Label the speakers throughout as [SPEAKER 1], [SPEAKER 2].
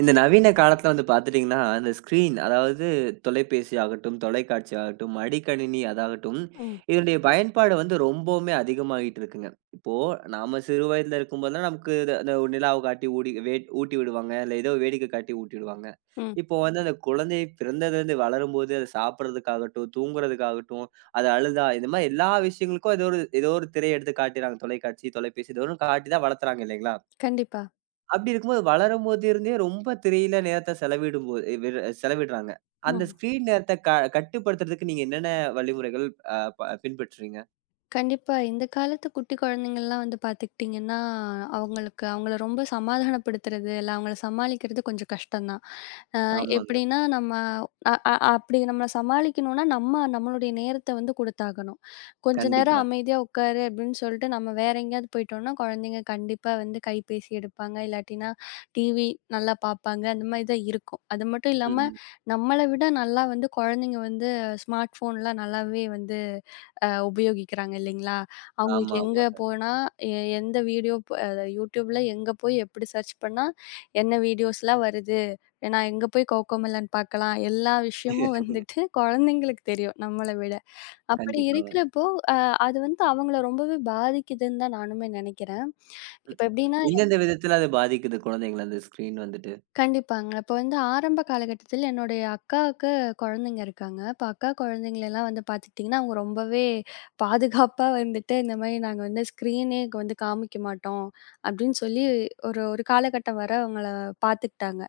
[SPEAKER 1] இந்த நவீன காலத்துல வந்து பார்த்துட்டீங்கன்னா, அந்த ஸ்க்ரீன் அதாவது தொலைபேசி ஆகட்டும், தொலைக்காட்சி ஆகட்டும், மடிக்கணினி அதாகட்டும்,
[SPEAKER 2] ம்.
[SPEAKER 1] இதனுடைய பயன்பாடு வந்து ரொம்பவுமே அதிகமாகிட்டு இருக்குங்க. இப்போ நாம சிறு வயதில இருக்கும்போதெல்லாம் நமக்கு இத அந்த நிலாவ காட்டி ஊடி வே ஊட்டி விடுவாங்க. இல்ல ஏதோ வேடிக்கை காட்டி ஊட்டி விடுவாங்க.
[SPEAKER 2] ம்.
[SPEAKER 1] இப்போ வந்து அந்த குழந்தை பிறந்ததுலேருந்து வளரும்போது, அது சாப்பிடுறதுக்காகட்டும், தூங்குறதுக்காகட்டும், அது அழுதா இந்த மாரி எல்லா விஷயங்களுக்கும் ஏதோ ஒரு திரைய எடுத்து காட்டிறாங்க. தொலைக்காட்சி, தொலைபேசி ஏதோ ஒண்ணு காட்டி தான் வளர்த்துறாங்க இல்லைங்களா?
[SPEAKER 2] கண்டிப்பா.
[SPEAKER 1] அப்படி இருக்கும்போது வளரும்போது இருந்தே ரொம்ப திரையில நேரத்த செலவிடும்போது செலவிடுறாங்க. அந்த
[SPEAKER 2] ம்.
[SPEAKER 1] ஸ்க்ரீன் நேரத்த கட்டுப்படுத்துறதுக்கு நீங்க என்னென்ன வழிமுறைகள் அ ப பின்பற்றுறீங்க?
[SPEAKER 2] கண்டிப்பா. இந்த காலத்து குட்டி குழந்தைங்கள்லாம் வந்து பார்த்துக்கிட்டிங்கன்னா, அவங்களுக்கு அவங்கள ரொம்ப சமாதானப்படுத்துறது, இல்ல அவங்கள சமாளிக்கிறது கொஞ்சம் கஷ்டம் தான்.
[SPEAKER 1] ஆமாங்க.
[SPEAKER 2] எப்படின்னா நம்ம அ அ அப்படி நம்மள சமாளிக்கணும்னா, நம்ம நம்மளுடைய நேரத்த வந்து குடுத்தாகணும். "கொஞ்ச நேரம்
[SPEAKER 1] கண்டிப்பா.
[SPEAKER 2] அமைதியா உட்காரு" அப்படின்னு சொல்லிட்டு நம்ம வேற எங்கேயாவது போயிட்டோம்னா, குழந்தைங்க கண்டிப்பா வந்து கைபேசி எடுப்பாங்க. இல்லாட்டினா டிவி நல்லா பார்ப்பாங்க. அந்த மாதிரி தான் இருக்கும். அது மட்டும்
[SPEAKER 1] ம்,
[SPEAKER 2] இல்லாம,
[SPEAKER 1] ம்.
[SPEAKER 2] நம்மள விட நல்லா வந்து குழந்தைங்க வந்து ஸ்மார்ட் ஃபோன்லாம் நல்லாவே வந்து உபயோகிக்கிறாங்க இல்லைங்களா? அவங்களுக்கு
[SPEAKER 1] ஆமா,
[SPEAKER 2] எங்க
[SPEAKER 1] ஆமா.
[SPEAKER 2] போனா, எ எந்த வீடியோ ப அ YouTubeல எங்க போய் எப்படி சர்ச் பண்ணா, என்ன வீடியோஸ்லாம் வருது? நான் எங்க போய் கோகோமெலன் பார்க்கலாம்? எல்லா விஷயமும் வந்துட்டு குழந்தைங்களுக்கு தெரியும், நம்மள விட. அப்படி
[SPEAKER 1] கண்டிப்பாங்க.
[SPEAKER 2] இருக்கிறப்போ, அ அது வந்து அவங்கள ரொம்பவே பாதிக்குதுன்னு தான் நானுமே நினைக்கிறேன்.
[SPEAKER 1] ம்.
[SPEAKER 2] இப்ப எப்படின்னா
[SPEAKER 1] எந்தெந்த விதத்துல அது பாதிக்குது குழந்தைங்கள அந்த ஸ்க்ரீன் வந்துட்டு?
[SPEAKER 2] கண்டிப்பாங்க. இப்ப வந்து ஆரம்ப காலகட்டத்தில என்னுடைய அக்காவுக்கு குழந்தைங்க இருக்காங்க. இப்ப அக்கா குழந்தைங்களலாம் வந்து பார்த்துக்கிட்டிங்கன்னா, அவங்க ரொம்பவே பாதுகாப்பா வந்துட்டு இந்த மாரி நாங்க வந்து ஸ்க்ரீனே வந்து காமிக்க மாட்டோம் அப்படின்னு சொல்லி ஒரு ஒரு காலகட்டம் வர அவங்கள பார்த்துக்கிட்டாங்க.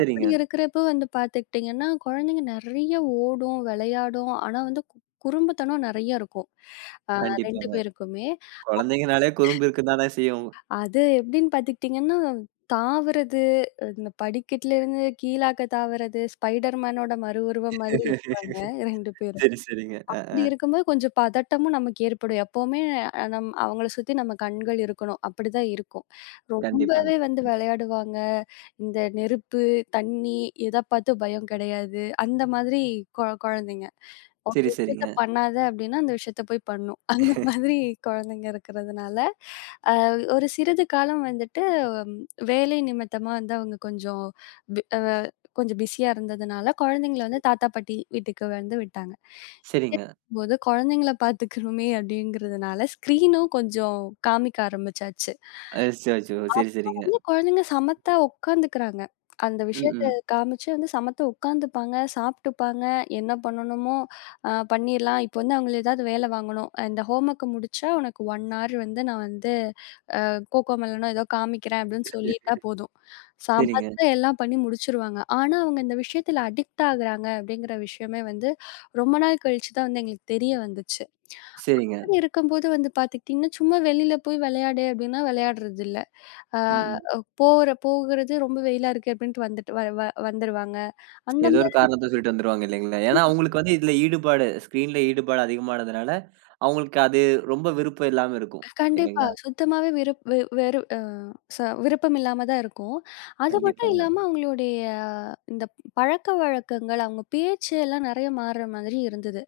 [SPEAKER 2] அப்படி இருக்கிறப்போ வந்து பார்த்துக்கிட்டிங்கன்னா, குழந்தைங்க நெறைய ஓடும், விளையாடும். ஆனா வந்து குறும்புத்தனம் நெறைய இருக்கும். அ 2
[SPEAKER 1] கண்டிப்பாங்க.
[SPEAKER 2] பேருக்குமே.
[SPEAKER 1] குழந்தைங்கனாலே குறும்பு இருக்கத்தான் தானே செய்யும்.
[SPEAKER 2] அது எப்படின்னு பார்த்துக்கிட்டிங்கன்னா, தாவுறது, இந்த படிக்கட்டுலேருந்து கீழாக்க தாவுறது, ஸ்பைடர் மேனோட மறு உருவம் மாதிரி இருப்பாங்க 2 பேரும்.
[SPEAKER 1] சரி, சரிங்க. அ
[SPEAKER 2] அப்படி இருக்கும்போது கொஞ்சம் பதட்டமும் நமக்கு ஏற்படும். எப்பவுமே அ நம் அவங்கள சுத்தி நம்ம கண்கள் இருக்கணும். அப்படிதான் இருக்கும்.
[SPEAKER 1] கண்டிப்பாங்க.
[SPEAKER 2] ரொம்பவே வந்து விளையாடுவாங்க. இந்த நெருப்பு, தண்ணி எத பார்த்தும் பயம் கிடையாது. அந்த மாதிரி குழந்தைங்க. ஒரு
[SPEAKER 1] சரி,
[SPEAKER 2] விஷயத்த
[SPEAKER 1] சரிங்க.
[SPEAKER 2] பண்ணாத அப்டின்னா, அந்த விஷயத்த போய் பண்ணும். அந்த மாதிரி குழந்தைங்க இருக்கிறதுனால, அ ஒரு சிறிது காலம் வந்துட்டு ஹம், வேலை நிமித்தமா வந்து அவங்க கொஞ்சம் பி அ கொஞ்சம் பிஸியா இருந்ததுனால, குழந்தைங்கள வந்து தாத்தா, பாட்டி வீட்டுக்கு வந்து விட்டாங்க.
[SPEAKER 1] சரிங்க.
[SPEAKER 2] போது குழந்தைங்கள பார்த்துக்கணுமே அப்படிங்கிறதுனால, ஸ்க்ரீனும் கொஞ்சம் காமிக்க ஆரம்பிச்சாச்சு.
[SPEAKER 1] அச்சச்சோ! சரி, சரி, சரி,
[SPEAKER 2] அப்ப
[SPEAKER 1] சரிங்க.
[SPEAKER 2] வந்து குழந்தைங்க சமத்தா உட்காந்துக்கிறாங்க. அந்த
[SPEAKER 1] ம்,
[SPEAKER 2] விஷயத்த
[SPEAKER 1] ம்.
[SPEAKER 2] காமிச்சு வந்து சமத்தா உட்காந்துப்பாங்க, சாப்ட்டுப்பாங்க, என்ன பண்ணணுமோ பண்ணிர்லாம். இப்போ வந்து அவங்கள ஏதாவது வேல வாங்கணும். இந்த ஹோம் ஒர்க்க முடிச்சா உனக்கு 1 ஹவர் வந்து நான் வந்து கோகோ மெலனோ ஏதோ காமிக்கிறேன் அப்படின்னு சொல்லிட்டா போதும்.
[SPEAKER 1] சரிங்க,
[SPEAKER 2] சமத்தா எல்லாம் பண்ணி முடிச்சுருவாங்க. ஆனா அவங்க இந்த விஷயத்துல அடிக்ட் ஆகுறாங்க அப்படிங்கிற விஷயமே வந்து ரொம்ப நாள் கழிச்சு தான் வந்து எங்களுக்கு தெரிய வந்துச்சு.
[SPEAKER 1] சரிங்க.
[SPEAKER 2] அப்படி இருக்கும்போது வந்து பார்த்துக்கிட்டீங்கன்னா, சும்மா வெளியில போய் விளையாடு அப்படின்னா விளையாடுறதில்ல. ஆ
[SPEAKER 1] ம், ம்.
[SPEAKER 2] போற போகுறது ரொம்ப வெயிலா இருக்கு அப்படின்ட்டு வந்துட்டு வ வ வந்துருவாங்க. அந்த
[SPEAKER 1] ஏதோ ஒரு காரணத்த சொல்லிட்டு வந்துருவாங்க இல்லைங்களா? ஏன்னா அவங்களுக்கு வந்து இதுல ஈடுபாடு ஸ்க்ரீன்ல ஈடுபாடு அதிகமானதுனால, அவங்களுக்கு அது ரொம்ப விருப்பம் இல்லாம இருக்கும்.
[SPEAKER 2] கண்டிப்பா.
[SPEAKER 1] இல்லைங்களா?
[SPEAKER 2] சுத்தமாவே விருப் வெ வெறு அ ச விருப்பம் இல்லாம தான் இருக்கும். அது மட்டும்
[SPEAKER 1] கண்டிப்பாங்க.
[SPEAKER 2] இல்லாம அவங்களுடைய இந்த பழக்கவழக்கங்கள், அவங்க பேச்சு எல்லாம் நெறைய மாறுற மாதிரி இருந்தது.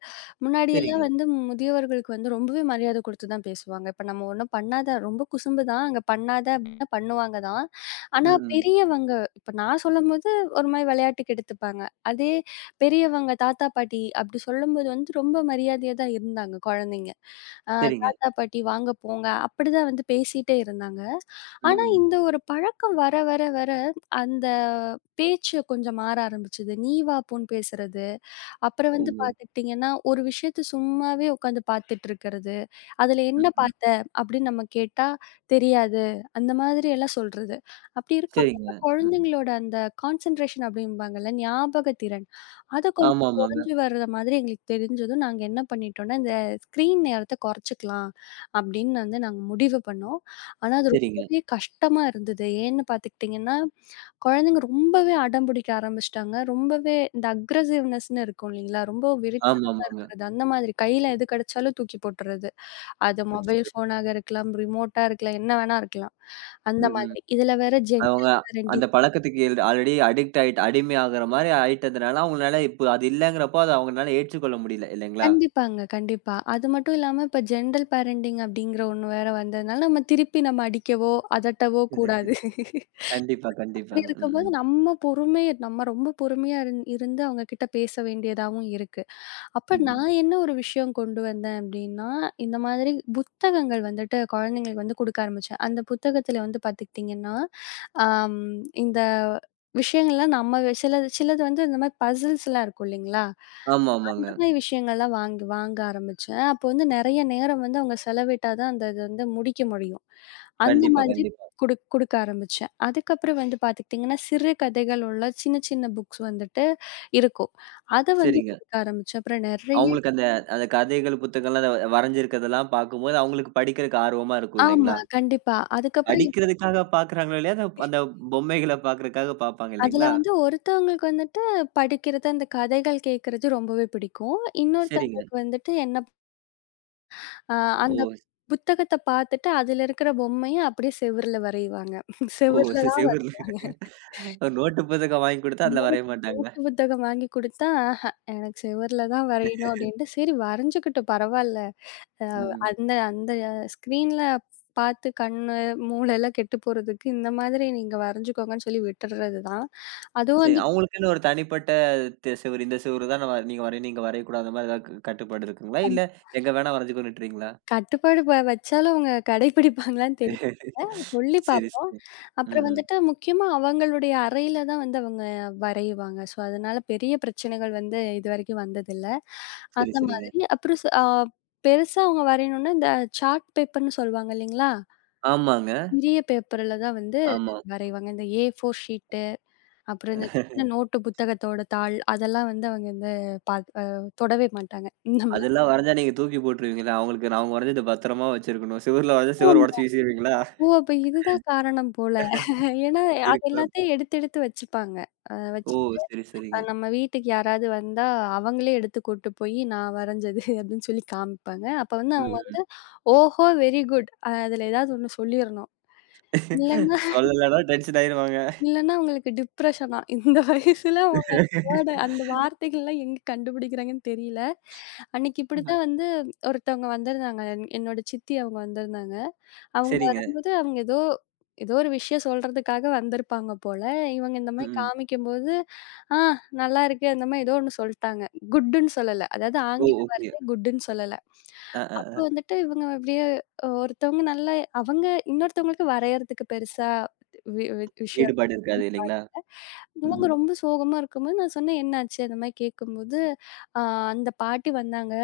[SPEAKER 2] முன்னாடியெல்லாம்
[SPEAKER 1] சரிங்க.
[SPEAKER 2] வந்து முதியவர்களுக்கு வந்து ரொம்பவே மரியாதை குடுத்து தான் பேசுவாங்க. இப்ப நம்ம ஒண்ணும் பண்ணாத ரொம்ப குசும்பு தான். அங்க பண்ணாத அப்டின்னா பண்ணுவாங்க தான்.
[SPEAKER 1] ம்.
[SPEAKER 2] ஆனா
[SPEAKER 1] ம்.
[SPEAKER 2] பெரியவங்க இப்ப நான் சொல்லும்போது ஒரு மாரி விளையாட்டுக்கு எடுத்துப்பாங்க. அதே பெரியவங்க, தாத்தா, பாட்டி அப்டி சொல்லும்போது வந்து ரொம்ப மரியாதையா தான் இருந்தாங்க குழந்தைங்க. அ
[SPEAKER 1] சரிங்க.
[SPEAKER 2] தாத்தா, பாட்டி வாங்க போங்க. அப்படிதான் வந்து பேசிட்டே இருந்தாங்க.
[SPEAKER 1] ம்.
[SPEAKER 2] ஆனா,
[SPEAKER 1] ம்.
[SPEAKER 2] இந்த ஒரு பழக்கம் வர வர வர அந்த பேச்சு கொஞ்சம் மாற ஆரம்பிச்சது. நீ வா போன்னு பேசுறது. அப்புறம்
[SPEAKER 1] ஓ!
[SPEAKER 2] வந்து பார்த்துக்கிட்டிங்கன்னா, ஒரு விஷயத்த சும்மாவே உட்காந்து பார்த்துட்டு இருக்கிறது. "அதுல என்ன
[SPEAKER 1] ம். ம்.
[SPEAKER 2] பார்த்த?" அப்படின்னு நம்ம கேட்டா, "தெரியாது." அந்த மாதிரி எல்லாம் சொல்றது. அப்படி
[SPEAKER 1] சரிங்க.
[SPEAKER 2] இருக்கும்போது
[SPEAKER 1] ம்.
[SPEAKER 2] குழந்தைங்களோட அந்த கான்சன்ட்ரேஷன் அப்படிம்பாங்கல்ல, ஞாபக திறன். அது கொஞ்சம்
[SPEAKER 1] ஆமாமாங்க.
[SPEAKER 2] குறைஞ்சு வர்ற மாதிரி எங்களுக்கு தெரிஞ்சதும், நாங்க என்ன பண்ணிட்டோம்னா, இந்த ஸ்க்ரீன் நேரத்த குறைச்சுக்கலாம் அப்படின்னு வந்து நாங்க முடிவு பண்ணோம். ஆனா அது
[SPEAKER 1] சரிங்க.
[SPEAKER 2] ரொம்பவே கஷ்டமா இருந்தது. ஏன்னு பார்த்துக்கிட்டிங்கன்னா குழந்தைங்க ரொம்பவே அடம் பிடிக்க ஆரம்பிச்சுட்டாங்க. ரொம்பவே இந்த அக்ரசிவ்னஸ்ன்னு இருக்கும் இல்லைங்களா? ரொம்ப வெறித்தனமா
[SPEAKER 1] ஆமாமாங்க.
[SPEAKER 2] இருக்கிறது. அந்த மாதிரி கையில எது கிடைச்சாலும் தூக்கி போட்டுறது. அது மொபைல்
[SPEAKER 1] அச்சச்சோ!
[SPEAKER 2] ஃபோனாக இருக்கலாம், ரிமோட்டா இருக்கலாம், என்ன வேணா இருக்கலாம். அந்த
[SPEAKER 1] ம். ம்.
[SPEAKER 2] மாதிரி. இதுல வேற
[SPEAKER 1] அவங்க
[SPEAKER 2] ஜென்டல்
[SPEAKER 1] அந்த
[SPEAKER 2] பேரண்டிங்
[SPEAKER 1] பழக்கத்துக்கு ஆல்ரெடி அடிக்ட் ஆயிட்டு அடிமை ஆகுற மாரி ஆயிட்டதுனால, அவங்களால இப்போ அது இல்லங்கிறப்போ அத அவங்கனால ஏற்றுக்கொள்ள முடியல இல்லைங்களா?
[SPEAKER 2] கண்டிப்பாங்க, கண்டிப்பா. அது மட்டும் இல்லாம இப்ப ஜென்டல் பேரண்டிங் அப்படிங்கிற ஒண்ணு வேற வந்ததுனால, நம்ம திருப்பி நம்ம அடிக்கவோ, அதட்டவோ கூடாது.
[SPEAKER 1] கண்டிப்பா,
[SPEAKER 2] அப்படி
[SPEAKER 1] கண்டிப்பாங்க.
[SPEAKER 2] இருக்கும்போது
[SPEAKER 1] ம்.
[SPEAKER 2] நம்ம பொறுமை நம்ம ரொம்ப பொறுமையா இருந்து அவங்க கிட்ட பேச வேண்டியதாவும் இருக்கு. அப்ப
[SPEAKER 1] ம்.
[SPEAKER 2] நான் என்ன ஒரு விஷயம் கொண்டு வந்தேன் அப்படின்னா, இந்த மாதிரி புத்தகங்கள் வந்துட்டு குழந்தைங்களுக்கு வந்து குடுக்க ஆரம்பிச்சேன். அந்த புத்தகத்தில வந்து பார்த்துக்கிட்டிங்கன்னா, அம் இந்த விஷயங்கள்லாம் நம்ம சிலது சிலது வந்து இந்த மாதிரி பசில்ஸ்லாம் இருக்கும் இல்லைங்களா?
[SPEAKER 1] ஆமாமாங்க.
[SPEAKER 2] அந்த மாதிரி விஷயங்கள்லாம் வாங்கி வாங்க ஆரம்பிச்சேன். அப்போ வந்து நெறைய நேரம் வந்து அவங்க செலவிட்டா தான் அந்த இது வந்து முடிக்க முடியும். அந்த
[SPEAKER 1] கண்டிப்பா,
[SPEAKER 2] மாதிரி
[SPEAKER 1] கண்டிப்பா.
[SPEAKER 2] குடுக்க ஆரம்பிச்சேன். அதுக்கப்புறம் வந்து பார்த்துக்கிட்டிங்கன்னா, சிறு கதைகள் உள்ள சின்ன சின்ன புக்ஸ் வந்துட்டு இருக்கும். அத வந்து
[SPEAKER 1] சரிங்க.
[SPEAKER 2] குடுக்க ஆரம்பிச்சேன். அப்புறம் நெறைய
[SPEAKER 1] அவங்களுக்கு அந்த அந்த கதைகள், புத்தகங்கள்லாம் அத வரைஞ்சிருக்கிறதெல்லாம் பார்க்கும்போது, அவங்களுக்கு படிக்கிறக்கு ஆர்வமா இருக்கும்
[SPEAKER 2] ஆமா,
[SPEAKER 1] இல்லைங்களா?
[SPEAKER 2] கண்டிப்பா. அதுக்கப்புறம்
[SPEAKER 1] படிக்கிறதுக்காக பார்க்குறாங்களோ இல்லையோ, அந்த அந்த பொம்மைகள பார்க்குறதுக்காக பார்ப்பாங்க
[SPEAKER 2] அதுல
[SPEAKER 1] இல்லைங்களா?
[SPEAKER 2] வந்து ஒருத்தவங்களுக்கு வந்துட்டு படிக்கிறது, அந்த கதைகள் கேட்கறது ரொம்பவே பிடிக்கும்.
[SPEAKER 1] சரிங்க.
[SPEAKER 2] இன்னொருத்தவங்களுக்கு வந்துட்டு என்ன அ அந்த
[SPEAKER 1] ஓ!
[SPEAKER 2] புத்தகத்த பார்த்துட்டு அதுல இருக்கிற பொம்மைய அப்படியே செவுருல வரைவாங்க.
[SPEAKER 1] ஓ!
[SPEAKER 2] செவுருல தான்
[SPEAKER 1] செவுருல
[SPEAKER 2] வரைவாங்க.
[SPEAKER 1] ஒரு நோட்டு புத்தகம் வாங்கி குடுத்தா அதில
[SPEAKER 2] நோட்
[SPEAKER 1] வரைய மாட்டாங்களா?
[SPEAKER 2] நோட்டு புத்தகம் வாங்கி குடுத்தா, ஆஹா எனக்கு செவுருல தான் வரையணும் அப்படின்ட்டு, சரி வரைஞ்சுக்கிட்டும் பரவால்ல. அ
[SPEAKER 1] ம். ம்.
[SPEAKER 2] அந்த அந்த ஸ்க்ரீன்ல பார்த்து கண்ணு, மூளைலாம் கெட்டு போறதுக்கு இந்த மாதிரி நீங்க வரைஞ்சுக்கோங்கன்னு சொல்லி விட்டுறது தான். அதுவும்
[SPEAKER 1] சரி.
[SPEAKER 2] வந்து
[SPEAKER 1] அவங்களுக்குன்னு ஒரு தனிப்பட்ட செவுரு, இந்த செவுரு தான் நம்ம நீங்க வரையணும், நீங்க வரையக்கூடாது அந்த மாரி ஏதாவது கட்டுப்பாடு இருக்குங்களா? இல்ல எங்க வேணா வரைஞ்சுக்கோன்னு விட்டுருவீங்களா?
[SPEAKER 2] கட்டுப்பாடு வச்சாலும் அவங்க கடைபிடிப்பாங்களான்னு தெரியல. சொல்லி
[SPEAKER 1] சரி,
[SPEAKER 2] பார்ப்போம்.
[SPEAKER 1] சரி. ம்,
[SPEAKER 2] அப்புறம்
[SPEAKER 1] ம்.
[SPEAKER 2] வந்துட்டு முக்கியமா அவங்களுடைய அறையில தான் வந்து அவங்க வரைவாங்க. ஸோ, அதனால பெரிய பிரச்சனைகள் வந்து இதுவரைக்கும் வந்ததில்ல.
[SPEAKER 1] சரி,
[SPEAKER 2] அந்த
[SPEAKER 1] சரிங்க.
[SPEAKER 2] மாதிரி. அப்புறம் ச அ பெருசா அவங்க வரையணும்னா, இந்த சார்ட் பேப்பர்ன்னு சொல்லுவாங்க இல்லைங்களா?
[SPEAKER 1] ஆமாங்க.
[SPEAKER 2] பெரிய பேப்பர்ல தான் வந்து
[SPEAKER 1] ஆமா.
[SPEAKER 2] வரைவாங்க. இந்த ஏ4 ஷீட்டு, அப்புறம் இந்த சின்ன நோட்டு புத்தகத்தோட தாள், அதெல்லாம் வந்து அவங்க வந்து பாக் அ தொடவே மாட்டாங்க. இந்த மாதிரி.
[SPEAKER 1] அதெல்லாம் வரைஞ்சா நீங்க தூக்கி போட்டுருவீங்களா? அவங்களுக்கு நான் அவங்க வரைஞ்சத பத்திரமா வச்சிருக்கணும். சுவர்ல வரைஞ்சா சுவர உடைச்சு வீசிருவீங்களா?
[SPEAKER 2] ஓ! அப்ப இதுதான் காரணம் போல. ஏன்னா, அது
[SPEAKER 1] இருக்கலாம்.
[SPEAKER 2] எல்லாத்தையும் எடுத்து எடுத்து வச்சுப்பாங்க.
[SPEAKER 1] ஓ!
[SPEAKER 2] வச்சுட்டு
[SPEAKER 1] சரி, சரிங்க.
[SPEAKER 2] நம்ம வீட்டுக்கு யாராவது வந்தா, அவங்களே எடுத்து கூட்டு போயி "நான் வரைஞ்சது" அப்படின்னு சொல்லி காமிப்பாங்க. அப்ப வந்து
[SPEAKER 1] ம்,
[SPEAKER 2] அவங்க
[SPEAKER 1] ம்.
[SPEAKER 2] வந்து, "ஓஹோ! வெரி குட்" அதுல ஏதாவது ஒண்ணு சொல்லிறணும். இல்லன்னா
[SPEAKER 1] சொல்லலன்னா டென்ஷன் ஆயிருவாங்க.
[SPEAKER 2] இல்லன்னா அவங்களுக்கு டிப்ரஷனா. இந்த வயசுல அவங்களோட அந்த வார்த்தைகள்லாம் எங்க கண்டுபிடிக்கிறாங்கன்னு தெரியல. அன்னைக்கு
[SPEAKER 1] ஆஹா.
[SPEAKER 2] இப்படிதான் வந்து ஒருத்தவங்க வந்திருந்தாங்க. என்னோட சித்தி அவங்க வந்திருந்தாங்க. அவங்க
[SPEAKER 1] சரிங்க.
[SPEAKER 2] வரும்போது, அவங்க ஏதோ ஏதோ ஒரு விஷயம் சொல்றதுக்காக வந்திருப்பாங்க போல. இவங்க இந்த
[SPEAKER 1] ம்,
[SPEAKER 2] மாரி
[SPEAKER 1] ம்.
[SPEAKER 2] காமிக்கும்போது, "ஆ நல்லாருக்கு." அந்த மாரி ஏதோ ஒண்ணு சொல்ட்டாங்க. குட்டுன்னு சொல்லல. அதாவது
[SPEAKER 1] ஓ!
[SPEAKER 2] ஆங்கில
[SPEAKER 1] ஓகே.
[SPEAKER 2] வார்த்தை குட்டுன்னு சொல்லல.
[SPEAKER 1] அ, அ,
[SPEAKER 2] அப்போ
[SPEAKER 1] அ.
[SPEAKER 2] வந்துட்டு இவங்க அப்படியே ஒருத்தவங்க நல்லா அவங்க இன்னொருத்தவங்களுக்கு வரையறதுக்கு பெருசா வி வி விஷயம்
[SPEAKER 1] ஈடுபாடு இருக்காது
[SPEAKER 2] இது
[SPEAKER 1] இல்லீங்களா?
[SPEAKER 2] பாருங்க.
[SPEAKER 1] ம்,
[SPEAKER 2] இவங்க
[SPEAKER 1] ம்.
[SPEAKER 2] ரொம்ப சோகமா இருக்கும்போது நான் சொன்னேன், "என்னாச்சு?" அந்த மாரி கேட்கும்போது, "ஆ அந்த பாட்டி வந்தாங்க.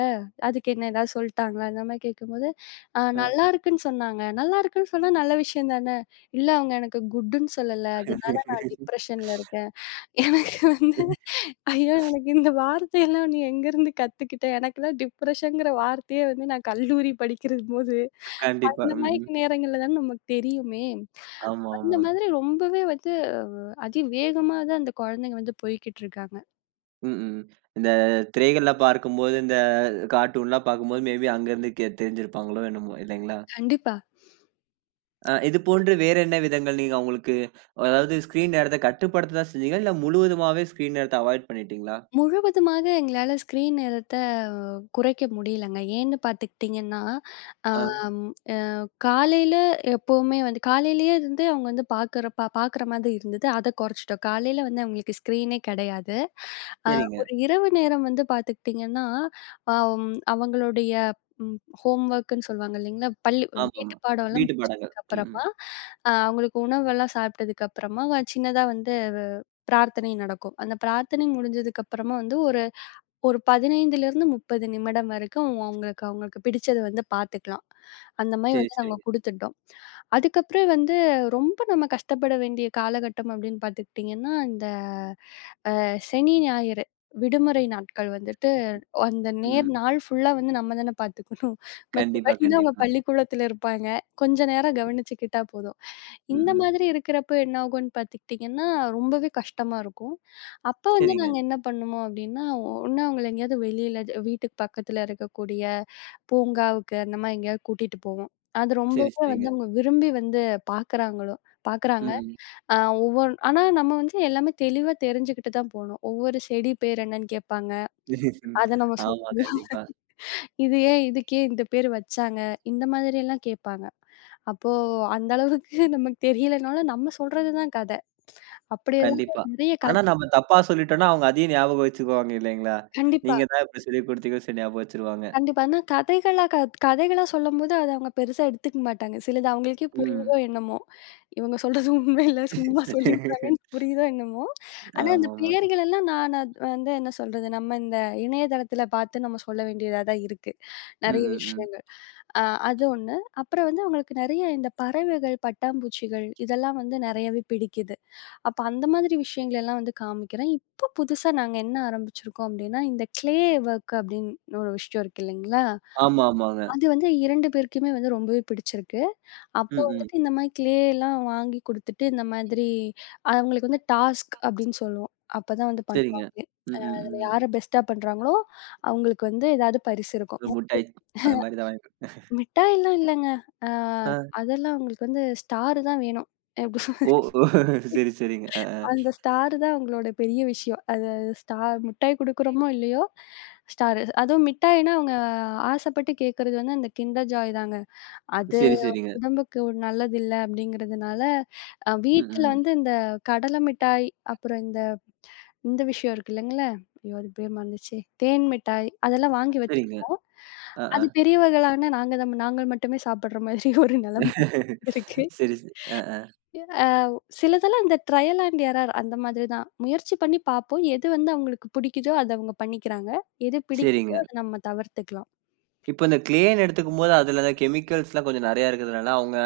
[SPEAKER 2] அதுக்கு என்ன ஏதாவது சொல்ட்டாங்களா?" அந்த மாரி கேட்கும்போது, ஆ
[SPEAKER 1] அ.
[SPEAKER 2] நல்லாருக்குன்னு சொன்னாங்க. நல்லாருக்குன்னு சொன்னா நல்ல விஷயம் தானே! இல்ல அவங்க எனக்கு குட்டுன்னு சொல்லல. அதனால நான் டிப்ரஷன்ல இருக்கேன். எனக்கு வந்து ஐயோ! எனக்கு இந்த வார்த்தையெல்லாம் நீ எங்கேருந்து கத்துக்கிட்ட? எனக்கெல்லாம் டிப்ரஷன்ங்கிற வார்த்தையே வந்து நான் கல்லூரி படிக்கிறபோது,
[SPEAKER 1] கண்டிப்பா.
[SPEAKER 2] அந்த
[SPEAKER 1] ம்,
[SPEAKER 2] மாரி
[SPEAKER 1] ம்.
[SPEAKER 2] நேரங்கள்ல தானே நமக்கு தெரியுமே!
[SPEAKER 1] ஆமா,
[SPEAKER 2] அந்த
[SPEAKER 1] ஆமா.
[SPEAKER 2] மாதிரி ரொம்பவே வந்து அதி வேகமா தான் அந்த குழந்தைங்க வந்து போய்க்கிட்டு இருக்காங்க.
[SPEAKER 1] ம், ம். இந்த திரைகள்லாம் பார்க்கும்போது, இந்த கார்ட்டூன்லாம் பார்க்கும்போது, மேபி அங்கருந்து கே தெரிஞ்சிருப்பாங்களோ என்னமோ இல்லைங்களா?
[SPEAKER 2] கண்டிப்பா.
[SPEAKER 1] இது போன்று வேற என்ன விதங்கள் நீங்க அவங்களுக்கு அதாவது ஸ்க்ரீன் நேரத்த கட்டுப்படுத்த தான் செஞ்சீங்களா? இல்ல முழுவதுமாவே ஸ்க்ரீன் நேரத்த அவாய்ட் பண்ணிட்டீங்களா?
[SPEAKER 2] முழுவதுமாக எங்களால ஸ்க்ரீன் நேரத்த குறைக்க முடியலங்க. ஏன்னு பார்த்துக்கிட்டிங்கன்னா,
[SPEAKER 1] ஆ
[SPEAKER 2] ஆம் அ காலையில எப்பவுமே வந்து காலையிலேயே இருந்து அவங்க வந்து பார்க்குற மாதிரி இருந்தது. அத குறைச்சுட்டோம். காலையில வந்து அவங்களுக்கு ஸ்க்ரீனே கிடையாது. அ
[SPEAKER 1] சரிங்க.
[SPEAKER 2] ஒரு இரவு நேரம் வந்து பார்த்துக்கிட்டிங்கன்னா, அவங்களுடைய ஹோம் ஒர்க்குன்னு சொல்லுவாங்க இல்லைங்களா? பள்ளி வீட்டு
[SPEAKER 1] ஆமாமா.
[SPEAKER 2] பாடம்லாம்
[SPEAKER 1] வீட்டு பாடங்கள். ம். ம்.
[SPEAKER 2] முடிச்சதுக்கப்புறமா, அவங்களுக்கு உணவெல்லாம் சாப்பிட்டதுக்கப்புறமா, சின்னதா வந்து பிரார்த்தனை நடக்கும். அந்த பிரார்த்தனை முடிஞ்சதுக்கப்புறமா வந்து ஒரு ஒரு 15லிருந்து 30 நிமிடம் வரைக்கும் அவங்களுக்கு அவங்களுக்கு பிடிச்சத வந்து பார்த்துக்கலாம். அந்த மாரி
[SPEAKER 1] சரி,
[SPEAKER 2] வந்து நாங்க
[SPEAKER 1] சரிங்க.
[SPEAKER 2] குடுத்துட்டோம். அதுக்கப்புறம் வந்து ரொம்ப நம்ம கஷ்டப்பட வேண்டிய காலகட்டம் அப்படின்னு பார்த்துக்கிட்டிங்கன்னா, இந்த சனி, ஞாயிறு விடுமுறை நாட்கள் வந்துட்டு
[SPEAKER 1] ம்.
[SPEAKER 2] அந்த நேர்
[SPEAKER 1] ம்.
[SPEAKER 2] நாள் ஃபுல்லா வந்து நம்ம தானே பார்த்துக்கணும்.
[SPEAKER 1] கண்டிப்பா,
[SPEAKER 2] மத்தபடிலாம் அவங்க
[SPEAKER 1] கண்டிப்பாங்க.
[SPEAKER 2] பள்ளிக்கூடத்துல இருப்பாங்க. கொஞ்ச நேரம் கவனிச்சுக்கிட்டா போதும்.
[SPEAKER 1] ம்.
[SPEAKER 2] இந்த
[SPEAKER 1] ம்.
[SPEAKER 2] மாதிரி இருக்கிறப்ப என்ன ஆகும்ன்னு பார்த்துக்கிட்டிங்கன்னா, ரொம்பவே கஷ்டமா இருக்கும். அப்ப வந்து
[SPEAKER 1] சரிங்க.
[SPEAKER 2] நாங்க என்ன பண்ணுவோம் அப்டின்னா, ஒண்ணு அவங்கள எங்கேயாவது வெளியில வீட்டுக்கு பக்கத்துல இருக்கக்கூடிய பூங்காவுக்கு அந்த மாரி எங்கேயாவது கூட்டிட்டு போவோம். அது
[SPEAKER 1] சரி,
[SPEAKER 2] ரொம்பவே வந்து
[SPEAKER 1] சரிங்க.
[SPEAKER 2] அவங்க விரும்பி வந்து பார்க்குறாங்களோ
[SPEAKER 1] ம்.
[SPEAKER 2] பார்க்குறாங்க.
[SPEAKER 1] ம்.
[SPEAKER 2] அ ஒவ்வொரு ஆனா நம்ம வந்து எல்லாமே தெளிவா தெரிஞ்சுக்கிட்டு தான் போணும். ஒவ்வொரு செடி பேர் என்னன்னு கேட்பாங்க. அத நம்ம
[SPEAKER 1] ஆமா.
[SPEAKER 2] சொல்லணும்.
[SPEAKER 1] கண்டிப்பா,
[SPEAKER 2] இது ஏன் இதுக்கு ஏன் இந்த பேரு வச்சாங்க? இந்த மாதிரியெல்லாம் கேட்பாங்க. அப்போ அந்த அளவுக்கு நமக்கு தெரியலனாலும் நம்ம சொல்றது தான் கத. அப்படி ஏதாவது
[SPEAKER 1] கண்டிப்பா.
[SPEAKER 2] நெறைய கத
[SPEAKER 1] ஆனா நம்ம தப்பா சொல்லிட்டோம்னா, அவங்க அதையும் ஞாபகம் வச்சுக்குவாங்க இல்லைங்களா?
[SPEAKER 2] கண்டிப்பா,
[SPEAKER 1] நீங்க தான் இப்படி சொல்லிக் குடுத்தீங்கன்னு சொல்லி கொடுத்தீங்க சரி ஞாபகம் வச்சுருவாங்க.
[SPEAKER 2] கண்டிப்பா. ஆனா கதைகளா சொல்லும்போது அத அவங்க பெருசா எடுத்துக்க மாட்டாங்க. சிலது அவங்களுக்கே
[SPEAKER 1] ம்.
[SPEAKER 2] புரியுதோ என்னமோ! இவங்க சொல்றது உண்மை இல்ல. சும்மா சொல்லியிருக்காங்கன்னு புரியுதோ என்னமோ! ஆனா அந்த
[SPEAKER 1] ஆமாமா.
[SPEAKER 2] பெயர்கள் எல்லாம் நான் அது வந்து என்ன சொல்றது, நம்ம இந்த இணையதளத்தில பார்த்து நம்ம சொல்ல வேண்டியதா தான் இருக்கு.
[SPEAKER 1] ம்.
[SPEAKER 2] நெறைய
[SPEAKER 1] ம். ம்.
[SPEAKER 2] விஷயங்கள். அது ஒண்ணு. அப்புறம் வந்து அவங்களுக்கு நெறைய இந்த பறவைகள், பட்டாம்பூச்சிகள் இதெல்லாம் வந்து நெறையவே பிடிக்குது. அப்ப அந்த மாதிரி விஷயங்களெல்லாம் வந்து காமிக்கிறேன். இப்போ புதுசா நாங்க என்ன ஆரம்பிச்சிருக்கோம் அப்டின்னா, இந்த க்ளே ஒர்க் அப்டின்னு ஒரு விஷயம் இருக்கு இல்லைங்களா?
[SPEAKER 1] ஆமா, ஆமாங்க.
[SPEAKER 2] அது வந்து 2 பேருக்குமே வந்து ரொம்பவே பிடிச்சிருக்கு.
[SPEAKER 1] ம்.
[SPEAKER 2] அப்போ
[SPEAKER 1] ம்.
[SPEAKER 2] வந்துட்டு இந்த மாரி க்ளேலாம் வாங்கி குடுத்துட்டு, இந்த மாதிரி அவங்களுக்கு வந்து டாஸ்க் அப்டின்னு சொல்லுவோம். அப்பதான் வந்து பண்ணுவாங்க.
[SPEAKER 1] சரிங்க. ம், ம்,
[SPEAKER 2] அதுல
[SPEAKER 1] ம்.
[SPEAKER 2] யாரு பெஸ்ட்டா பண்றாங்களோ, அவங்களுக்கு வந்து ஏதாவது பரிசு இருக்கும்.
[SPEAKER 1] ஒரு முட்டாய் அந்த மாரி தான் வாங்கி குடு
[SPEAKER 2] மிட்டாய்லாம் இல்லங்க. அ
[SPEAKER 1] ஆ.
[SPEAKER 2] அதெல்லாம் அவங்களுக்கு வந்து ஸ்டார் தான் வேணும். எப்டி சொ
[SPEAKER 1] ஓ! ஓ! சரி, சரிங்க. அ, ஆ.
[SPEAKER 2] அந்த ஸ்டார் தான் அவங்களோட பெரிய விஷயம். அது ஸ்டார் மிட்டாய் குடுக்குறோமோ இல்லையோ, ஸ்டாரு. அதுவும் மிட்டாய்னா அவங்க ஆசைப்பட்டு கேட்கறது வந்து அந்த கிண்டர் ஜாய் தாங்க. அது
[SPEAKER 1] சரி, சரிங்க.
[SPEAKER 2] உடம்புக்கு ஒரு நல்லதில்ல அப்படிங்கிறதுனால,
[SPEAKER 1] ம்,
[SPEAKER 2] வீட்ல ம்.
[SPEAKER 1] ம்.
[SPEAKER 2] வந்து இந்த கடலை மிட்டாய், அப்புறம் இந்த இந்த விஷயம் இருக்கு இல்லைங்கள? ஐயோ! அது பேர் மறந்துருச்சே. தேன் மிட்டாய் அதெல்லாம் வாங்கி
[SPEAKER 1] சரிங்க.
[SPEAKER 2] வச்சிருக்கோம்.
[SPEAKER 1] அ, ஆ.
[SPEAKER 2] அது பெரியவர்களான நாங்க தான் நாங்கள் மட்டுமே சாப்பிடுற மாதிரி ஒரு நிலைமை இருக்கு.
[SPEAKER 1] சரி, சரி.
[SPEAKER 2] அ சிலதெல்லாம் இந்த ட்ரையல் அண்ட் எரர் அந்த மாதிரி தான். முயற்சி பண்ணி பார்ப்போம். எது வந்து அவங்களுக்கு பிடிக்குதோ, அத அவங்க பண்ணிக்கிறாங்க. எது பிடிக்கலையோ,
[SPEAKER 1] சரிங்க.
[SPEAKER 2] அத நம்ம தவிர்த்துக்கலாம்.
[SPEAKER 1] இப்ப இந்த க்ளேன்னு எடுத்துக்கும்போது அதுல அந்த கெமிக்கல்ஸ்லாம் கொஞ்சம் நெறையா இருக்கிறதுனால, அவங்க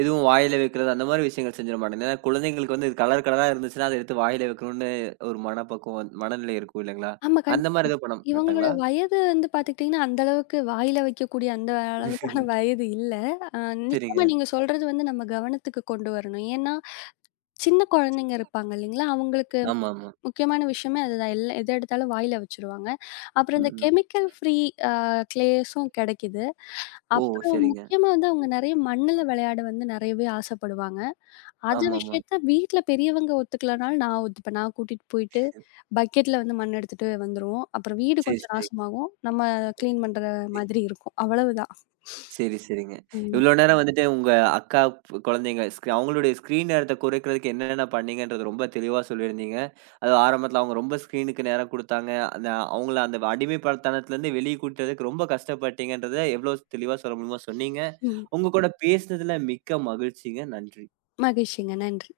[SPEAKER 1] எதுவும் வாயில வைக்கிறது அந்த மாரி விஷயங்கள் செஞ்சிட மாட்டாங்க. ஏன்னா குழந்தைங்களுக்கு வந்து இது கலர் கலரா இருந்துச்சுன்னா, அத எடுத்து வாயில வைக்கணும்னு ஒரு மனப்பக்குவம் மனநிலை இருக்கும் இல்லைங்களா?
[SPEAKER 2] ஆமா.
[SPEAKER 1] அந்த மாரி எதுவும் பண்ண
[SPEAKER 2] இவங்களோட
[SPEAKER 1] மாட்டாங்களா?
[SPEAKER 2] வயது வந்து பார்த்துக்கிட்டீங்கன்னா, அந்த அளவுக்கு வாயில வைக்கக்கூடிய அந்த அளவுக்கான வயது இல்ல. அ
[SPEAKER 1] சரிங்க.
[SPEAKER 2] நிச்சயமா நீங்க சொல்றது வந்து நம்ம கவனத்துக்கு கொண்டு வரணும். ஏன்னா, சின்ன குழந்தைங்க இருப்பாங்க இல்லைங்களா? அவங்களுக்கு
[SPEAKER 1] ஆமாமா.
[SPEAKER 2] முக்கியமான விஷயமே அதுதான். எத எடுத்தாலும் வாயில வச்சுருவாங்க. அப்புறம்
[SPEAKER 1] ம்,
[SPEAKER 2] இந்த
[SPEAKER 1] ம்.
[SPEAKER 2] கெமிக்கல் ஃப்ரீ அ கிளேஸும் கெடைக்குது.
[SPEAKER 1] ஓ!
[SPEAKER 2] அப்புறம்
[SPEAKER 1] சரிங்க.
[SPEAKER 2] முக்கியமா வந்து அவங்க நெறைய மண்ணுல விளையாட வந்து நெறையவே ஆசைப்படுவாங்க. அது
[SPEAKER 1] ஆமாமா.
[SPEAKER 2] விஷயத்த வீட்ல பெரியவங்க ஒத்துக்கலனாலும் நான் ஒத்துப்பேன். நான் கூட்டிட்டு போயிட்டு பக்கெட்ல வந்து மண் எடுத்துட்டு வந்துருவோம். அப்புறம் வீடு
[SPEAKER 1] சரி,
[SPEAKER 2] கொஞ்சம்
[SPEAKER 1] சரி.
[SPEAKER 2] நாசமாகும். நம்ம கிளீன் பண்ற மாதிரி இருக்கும். அவ்வளவுதான்.
[SPEAKER 1] சரி, சரிங்க.
[SPEAKER 2] ம்,
[SPEAKER 1] இவ்ளோ நேரம் வந்துட்டு உங்க அக்கா ப் குழந்தைங்க ஸ்க் அவங்களுடைய ஸ்க்ரீன் நேரத்த குறைக்கிறதுக்கு என்னென்ன பண்ணீங்கன்றது ரொம்ப தெளிவா சொல்லியிருந்தீங்க. அது ஆரம்பத்தில அவங்க ரொம்ப ஸ்க்ரீனுக்கு நேரம் குடுத்தாங்க. அந்த அவங்கள அந்த அடிமைப்படத்தனத்துலருந்து வெளிய கூட்டுறதுக்கு ரொம்ப கஷ்டப்பட்டீங்கன்றத எவ்ளோ தெளிவா சொல்ல முடியுமோ சொன்னீங்க.
[SPEAKER 2] ம்.
[SPEAKER 1] உங்க கூட பேசினதுல மிக்க மகிழ்ச்சிங்க. நன்றி.
[SPEAKER 2] மகிழ்ச்சிங்க. நன்றி.